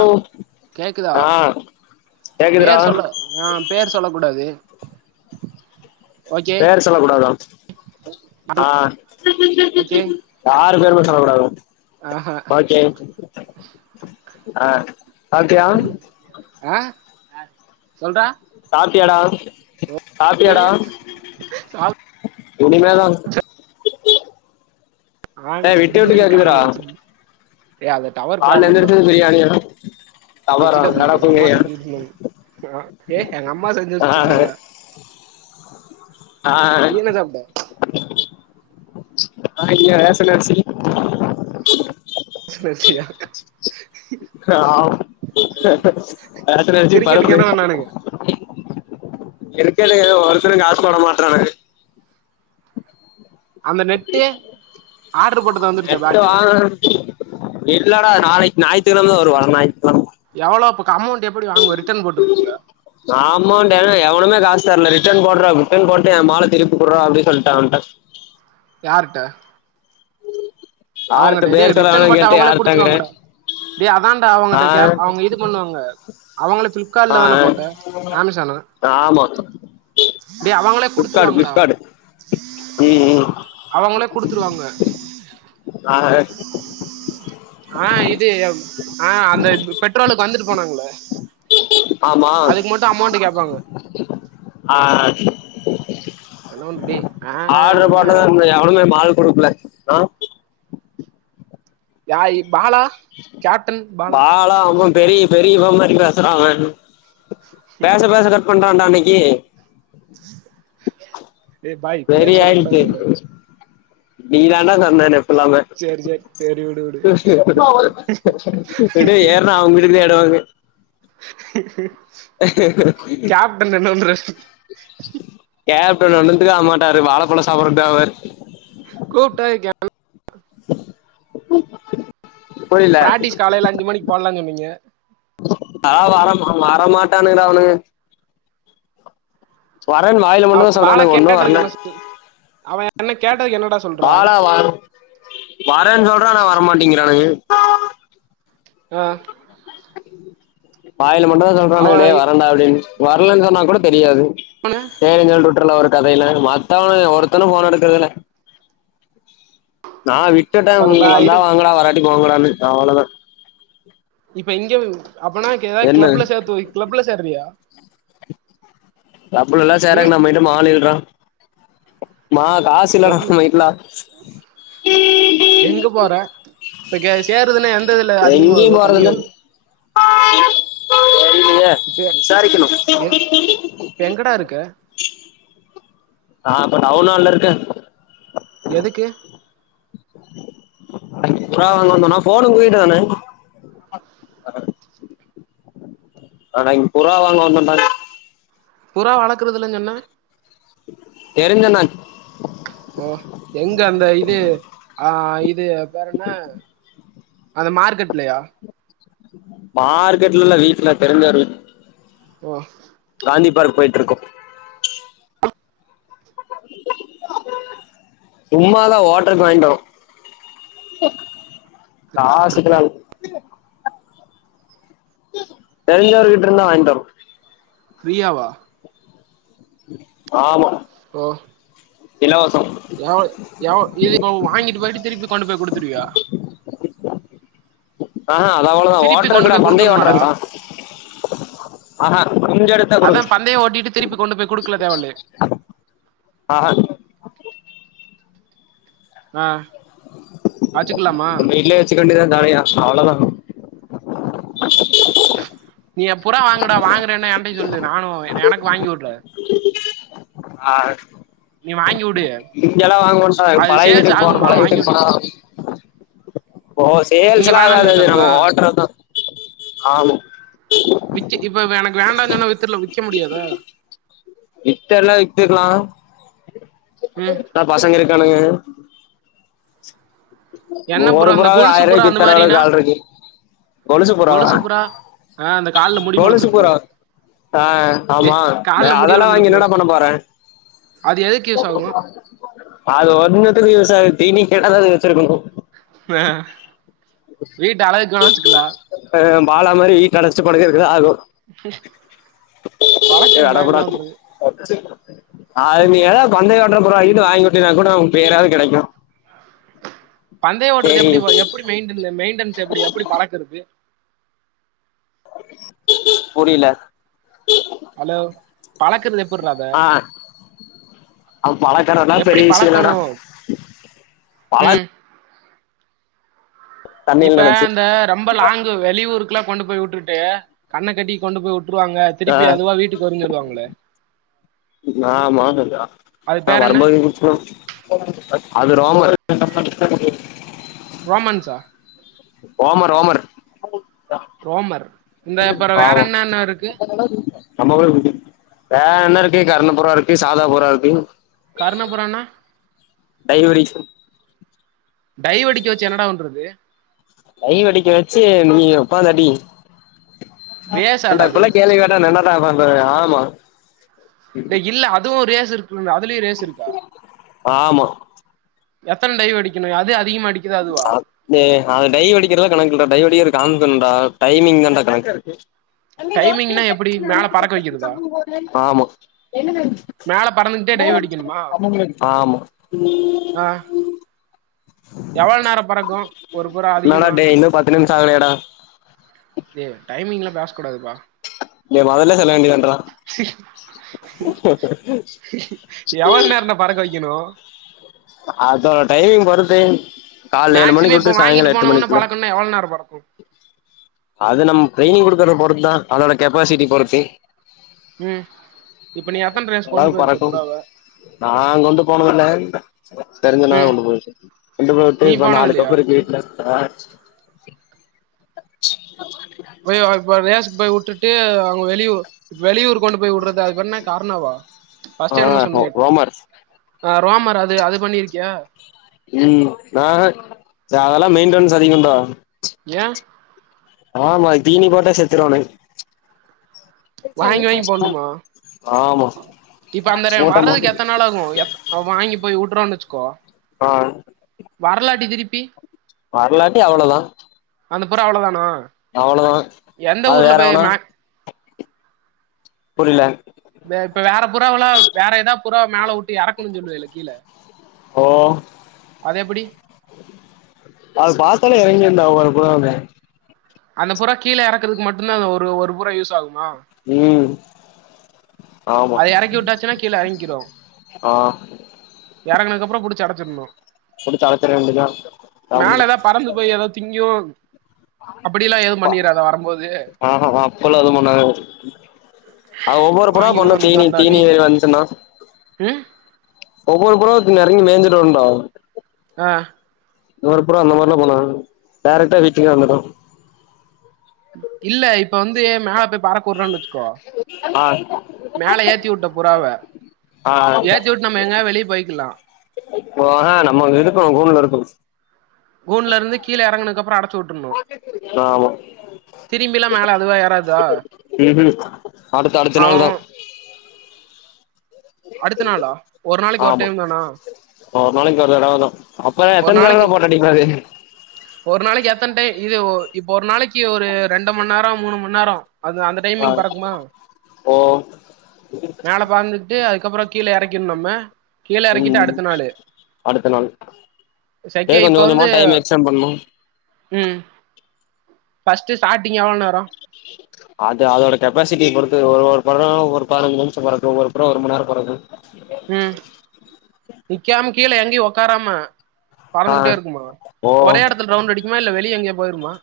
அ ஓ கேக்குதா ஆ கேக்குதுடா பேர் சொல்லு ஆ பேர் சொல்ல கூடாது ஓகே போர் சொல்ல கூடாதா ஆ ஓகே யாரு பேருமே சொல்லகூடாது ஆஹா வாகே ஆ சாப்டியா ஆ சொல்டா சாப்ட்டியாடா சாப்டியாடா சாப் இனிமேதா ஏ ஆங்க விட்டு விட்டு பிரியாணி காலையில வச்சி கால எந்திரிச்சது பிரியாணியா தவறா வெஜிடபிள்க்கு எங்கம்மா நடப்புங்கயா செஞ்சு வெச்சிருந்தாங்க அ ஏ எங்க அம்மா செஞ்சு ஆ வெச்சிருந்தாங்க [unintelligible] ஆ சாப்ட்ட அ இங்க ரேஷன் அரிசி [unintelligible] சியா ஆமா ரேஷன் அரிசி கிரிக்கெட்டுக்கு பருப்புலே என்ன பண்ணானுங்க இருக்கல்ல எது ஒருத்தரு காஸ் போட மாட்றானுக அந்த நெட்டு ஆட்ரு போட்டது வந்துருச்சா பேட்டு அ இல்லடா நாளைக் ஞாயித்கெழம தா வரு வர ஞாயித்கெழம எவ்வளோப்க்கு அமௌண்ட் எப்டி வாங்குவ ரிட்டர்ன் போட்டு உட்ருவியா ஆமோன்டே எவனுமே காஸ் தரல ரிட்டன் போட்ற ரிட்டன் போட்டு எ மால திருப்பி குட்றா அப்டி சொல்ட்டே அவன்ட்ட யார்ட்ட யார்ட்ட அவ்ங்கிட்ட டே பேர் சொல்ல ரிட்டன் வேணான் போட்டா கேட்டு அவுங்களே யார்ட்டங்கிறே குடுத்துருவாங்கடா டே அதான்டா அவங்கட்ட ஆ கேப் அவுங்க இது பண்ணுவாங்க அவுங்கள பிளிப்காட்ல தான ஆ போட்ட ஆமேசானா ஆமா டே அவங்களே ஃப்ளிப்கார்டு குடுத்துருவாங்கடா ஃப்ளிப்கார்டு ம் ம் அவங்களே குடுத்துருவாங்க ஆ ஏ ஆ இது ஆ அந்த பெட்ரோலுக்கு வந்துட்டு போனாங்கல்ல ஆமா அமௌண்ட் கேப்பாங்க ஆ ஹலோன்டு டே ஆ ன்டு என்ன ஒழுங்கா மாலு குடுக்கல ஹலோ யா இக் பாலா பாலா அவம் பெரிய பெரிய இவ மாரி பேசுற அவன் பேச பேச கட் பண்றான்டா அன்னைக்கி டே பாய் பேரு வெறி சொல்ல ஆயிடுச்சு கூடாதுன்னுல்லோ நீ தாண்டா சந்தானம் சொல்லாம சேரி சேரி சேரி விடு விடு டே ஏறனா அவுங்க வீட்டுக்குதா எடுவாங்கு கேப்டன் என்ன பண்றார் கேப்டன் ஒண்ணுத்துக்கு ஆகமாட்டாரு வாழப்பழோ சாப்பறக்கு தா ஆவரு கூப்ட்டா [inaudible] [unintelligible] புரியல பிராக்டிஸ் காலைல அஞ்சு மணிக்கு போட்லான் சொன்னிங்க ஆ வர மா வர மாட்டானுகடா அவுனுக வரன் வாயில மட்டுந்தா சொல்றானுக ஒன்னு வர்ல அவ அன்னைக் கேட்டதுக்கு என்னடா சொல்றா வரன் சொல்ட்றா ஆனா வரமாட்டிங்கிறானுக அ வாயில மட்டு தா சொல்றானுக அவன் டே இவன வரன்டா அப்டின் வர்லன் சொன்னா கூட தெரியாது [unintelligible] சேரின் சொல்ட்டு உட்றலா ஒரு கதையில மத்தவனுக ஒருத்தனு ஃபோன் எடுக்கறதில்ல நா விட்டுட்டே இப்ப அந்த ம் பா- வந்தா இது வாங்கடா வராட்டி போங்கடான்னு அவ்ளதா இப்ப இங்க அப்பனா கெதாத் என்ன க்ளப்ல சேர்த்து வெய் க்ளப்ல சேர்றியா க்ளப்லலா சேர்றக்கு ம் நம்மகிட்ட மால் இல்றா மால் கா ஸில்லடா கிளப்ல நம்மகிட்லா எங்க போற இப்ப கே சேறதுன்னா எந்த இதுல அதிகமா வரு கம்மியா வரு தெரிலையே இப்ப விசாரிக்குணு எ- இப்ப எங்கடா இருக்க நா இப்ப டவுன்ஹால்ல இருக்க எதுக்கு புறா வாங்க வந்தோனா ஃபோனு உங்கயிட்ட தான அன்னக்கி புறா வாங்க வந்தோடா புறா வளக்கறது இல்லன்னு சொன்ன தெரிஞ்ச அண்ணாக் ஓ எங்க அந்த இது ஆ இது பேறென்ன அந்த மார்க்கெட்லையா மார்க்கெட்ல இல்ல வீட்ல தெரிஞ்ச ஒரு வீட்ல ப்பா காந்தி பார்க் போயிட்டு இர்க்கோ [inaudible] சும்மாதா ஓட்டறக் வாங்கிட் வரோ காசுக்குலா இல்ல தெரிஞ்சவோர் வீட்லிருந்து வாங்கிட்டு வரோ பிரியா வா ஆமா ஓ இலவசம் எவ் ‌எவ் இது வாங்கிட்டு போய்ட்டு திருப்பி கொண்டு போய் குடுத்துருவியா ஆஹா அது அவ்ளோதா திருப்பி கொண்டு ஓட்டருங்குடா போய் பந்தயோ குடுக்கணுமாடா ஓட்டருக் டா ஆஹா இங்க இருக் அதா பந்தையை ஓட்டிட்டு திருப்பி கொண்டு போய் குடுக்குல தேவல்லையா ஆ அ நம்ம வீட்லயே வச்சு வேண்டிதா தாளையா அவ்ளோதா நீ புறா வாங்குடா வாங்குறன்னா என்டயு சொல்லு நானு எனக்கு வாங்கி வுடு [unintelligible] ஆ நீ வாங்கி வுடு இங்கெல்லா வாங்க வேண்டா அது பழைய சேல்ஸ் வீட்டுக்கு போனு ஆகுமா பழைய வாங்கி வீட்டுக்கு வுடு போனா ஓஸ் இங்க சேல்லா வேணான்னு ஆகாது அது சொல்ட்டாங்களா நம்ம ஓட்டருதா ஆமா இப்ப எனக்கு வேண்டானு சொன்னா வித்துற்ல விக்க முடியாதா வித்து எல்லா வித்துக்கலா ம் வித்தா பசங்க இருக்கானுங்க என்ன ஒங்க ஒரு புறா அந்த புறாவே கொலுசு புறா ஆயிரோக்கு அந்த வித்துதர மாரினா அளவுக்கு ஆள் இருக்கு கொலுசு புறாவா ஆ அந்த கால்ல முடி கொலுசுபுறா மொளச்சிருக்கும்ல ஆ டே ஆமா கால்ல முடி அதெல்லா வாங்கி என்னடா வளர்ந்துருக்கும்லடா பண்ண போறே அது எதுக்கு யூஸ் ஆகு அது ஒன்னுத்துக்கு யூஸ்சாகாது தீனிக் கேடாதா அத வச்சிருக்குணு மே வீட்டு அழகுக்குனா வச்சுக்குல்லா அ பாலா மாரி வீட்ட அடச்சுட்டு படுக்கருக்குதா ஆகு ஏ அட வளக்கணுமா என்ன போடா பண்றது அது நீ எதாவுது பந்தயகட்ற புறாகிது வாங்கி வுட்டினா கூட ஓ பேராவுது கெடைக்கு பந்தைய ஓட்றது எப்பிடி சேரி எப்பிடி மெயிண்டன் மெயின்டென்ஸ் எப்பிடி எப்பிடி பழக்கறது புரில ஹலோ பழக்கறது எப்புர்றா அத அவ பழக்கறதெல்லா எப்பிடி பெரிய விஷய பழக்கணு இல்லடா பழ ம் தண்ணில இப்ப நெனச்சு அந்த ரொம்ப லாங்கு வெளியூர்க்குலா கொண்டு போய் உட்டுட்டு கண்ண கட்டி கொண்டு போய் உட்டுருவாங்க ஆ திருப்பி அதுவா வீட்டுக் கு வருனு சொல்லுவாங்களே அது பேர் என்ன [unintelligible] அது ரோமர் ரோமன்ஸா ரோமர் ரோமர் ரோமர் இந்த அப்றோ வேற என்னன்ன இருக்கு ஆமா [inaudible] வேற என்ன இருக்கு கர்ண புறா இருக்கு சாதா புறா இருக்கு கர்ண புறான்னா டைவடிக் டைவடிக்க வெச்சு என்னடாபண்றது டைவடிக்க வெச்சு நீ உக்காந்தா அடி ரேஸாடா எண்டா அது இப்பில்லா கேள்வி கேட்டா நா என்னடா பண்றது ஆமா டேய் இல்ல அதுவு ரேஸ் இருக்குல்ல அதுலயு ரேஸ் இருக்கா ஆமா எத்தன டைவடிக்கணு அதே அதிகமா அடி [unintelligible] டேய் அது டைவடிக்கிறதெல்லா கணக்கில்லடா டைவடிக்கிறத காமிக்கணுன்டா டைமிங்தான்டா கணக்கு டைமிங்னா எப்டி மேல பறக்க வைக்கிறதா ஆமா மேல பறந்துகிட்டே டைவ் அடிக்கணுமா ஆமா எவ்ள நேரோ பறக்கு ஒரு புறா என்னடா அதிகமா டேய் இன்னு பத்து நிமிஷ ஆகலையாடா ஏ டைமிங்லா பேசக் கூடாதுப்பா நீ மொதல்லே சொல்லவேண்டிதான்றா எவ்ளோ நேரன்டா பறக்க வெக்கணு அதோட டைமிங் பொறுத்து கால்ல ஏழு மணிக்கு மேக்சிமம் உட்ரு இப்ப வாங்கிட்டு சாங்கால எட்டு போனவொன்ன மணிக்குள்ள பறக்கணுனா எவ்ளோ நேரோ பறக்கு அது நம் டிரெயினிங் குடுக்கறத பொறுத்தா அதோட கெப்பாசிட்டி பொறுத்து ம் இப்ப நீ எத்தன ரேஸ் நல்லாவே கொண்டு போயிருக்க பறக்கும் புறாவ நா கொண்டு போனதில்ல தெரிஞ்ச அண்ணா ம் கொண்டு போய் இருக்கு கொண்டு போய்ட்டு நீ இப்ப போனது இல்லையா நாலு [unintelligible] வீட்ல போய் இப்ப ரேஸ்க் போய் உட்டுட்டு அவுங்க வெளியூ வெளியூர்க் கு கொண்டு போய் உட்றது அது பேர்ன்ன கார்ணாவா ஆ ஃபஸ்ட்டு என்னமோ சொன்னியே ரோமர் ஆ ரோமர் அது அது பண்ணி இருக்கியா ம் நா அதெல்லா மெயின்டனன்ஸ் அதிகண்டா ஏ ஆமா அதுக்கு தீனி போட்டே செத்துருரோனு வாங்கி வாங்கி போடணுமா ஆமா இப்ப அந்த மூட்ட வர்றதுக்கு எத்த மூட்ட நாள் ஆகு வாங்கி போய் விட்டுறோன்னு வெச்சுக்கோ ஆ வர்லாட்டி திரிப்பி வரலாட்டி அவ்ளதான் அந்த புறா அவ்ள தானோ அவ்ளோதான் எந்த அது ஊர்ல போய் வேறவனா புரியல இப்ப வேற புறாவவுலாம் வேற ஏதா புறா மேல விட்டு எறக்கணும்னு சொல்லுவ இல்ல கீழ ஓ அது எப்டி அது பாத்தாலே எறங்கின்டா ஒவ்வொரு புறாமே அந்த புறா கீழ எறக்குறக்கு மட்டும்தான் அது ஒரு ஒரு புறா யூஸ் ஆகுமா ம் ஆமா அத எறக்கி விட்டாச்சுன்னா கீழ எறங்கிடோ ஆ எறங்கினக்கப்புறம் புடிச்சி அடச்சுட்ணும் [unintelligible] அப்டி தலைத்த அப்படிதா காமெடி மேல பறந்து போய் ஏது திங்கும் அப்டில்லாம் எதுவும் பண்ணிறாத வரும்போது ஆஹா அவ ஒவ்வொரு புறா பண்ணு தீனி தீனி [unintelligible] வந்துச்சுன்னா ம் ஒவ்வொரு புறங்க நறைய மேஞ்சட்டு வந்துரு அ இந்த ஒரு புறா அந்த மாதிரிலாம் பண்ணது டேரக்டா வீட்டுக்கு வந்துடும் இல்ல இப்ப மேல பறக்குடுறான்ன்னு வச்சுக்கோ ஆ மேல ஏத்தி விட்ட புறாவ ஆ ஏத்தி விட்டு நம்ம எங்கயா வெளியே போய்க்கலாம் இப்போ ஆனா நம்ம இருக்கணோம் கூண்டல இருக்கோம் கூன்ல இருந்து கீழ எறுதுக்குப்புற அடச்ச உட்டுணும் ஆமா திரும்பிலா மேல அதுவா ஏறாதா ம் அதுக்கு அடுத்த அவ நாள் தான் அடுத்த நாளா ஒரு நாளைக்கு ஆமா டைம் தானா ஒரு நாளைக்கு ஒரு தடவ தான் அப்பற ஒரு எத்தனை தடவ நாளைக்கு போட்ட அடிக்காது ஒரு நாளைக்கு எத்தன டைம் இது இப்ப ஒரு நாளைக்கு ஒரு ரெண்டு மண் நேரம் மூணு மண் நேரம் அது அந்த ஆ டைமிங் பறக்குமா ஓ மேல பந்துட்டு அதுக்கப்புறம் கீழே இறக்கணும் நம்ம கீழ இறக்கிட்டு ம் அடுத்த நாளு அடுத்த நாள் ஏ சக்கே கொஞ்ச இப்ப கொஞ்சமா வந்து டைம் எக்ஸ்டெண்ட் பண்ணு ம் பஸ்ட்டு ஸ்டாட்டிங் எவ்ள நேரம் அது அதோட கெப்பாசிட்டி பொறுத்து ஒரு ஒரு பறம் ஒரு பதிஞ்சு நிஷம் பறக்கும் ஒரு புறா ஒரு மண் நேரம் பறக்கும் ம் நிக்காம கீழ எங்கயு ஒக்காராம ஆ பறந்துகிட்டே இருக்குமா ஓ ஒரே இடத்துல ரவுண்ட் அடிக்குமா இல்ல வெளியே எங்கயே போயிருமா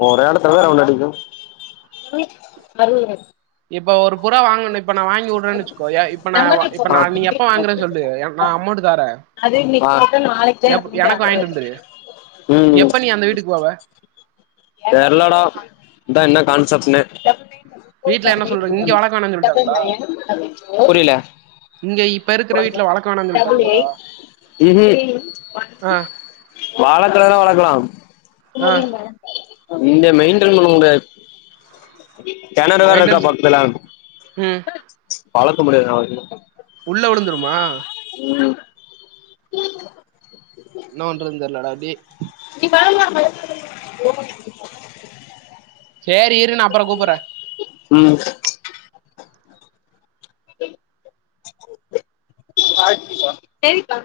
[unintelligible] ஒன்னு அடிக்கும் இப்ப ஒரு புறா வாங்கணும் இப்ப நான் வாங்கி விட்றேு வச்சுக்கோயா இப்ப நா இப்ப ஆ நா நீ எப்ப வாங்கற சொல்லு நா அம்மௌன்ட்டு தாரேன் அது இன்னைக் குத்தா நாளைக்கு தான் இருக்கும் வந்து ஆட வந்துரு எப்ப நீ அந்த வீட்டுக்கு போவ தெரிலடா இந்த இன்னா கான்செப்ட்ஸ்சனு வீட்ல என்ன சொல்ற இங்க வளக்க வேணான்னு சொல்ட்டாங்களா புரியல இங்க இப்ப இருக்கிற வீட்ல வளக்க வேணான்னு சொல்ட்டாங்களாடா ம் ம் ஆ வளக்குனா வளக்கலாம் ஆ ‌ இந்த மெய்டன் பண்ண முடியாது கெணறு வேற இருக்கா மெயின்டன்ஸ் பக்கத்துல ம் வளக்க முடியது உள்ள வுழுந்துருமா இல்ல என்னா பண்றதுன் தெர்லடா டே [unintelligible] சேரி இரு நா அப்பறோ கூப்புற ம் ம் சரிக்கா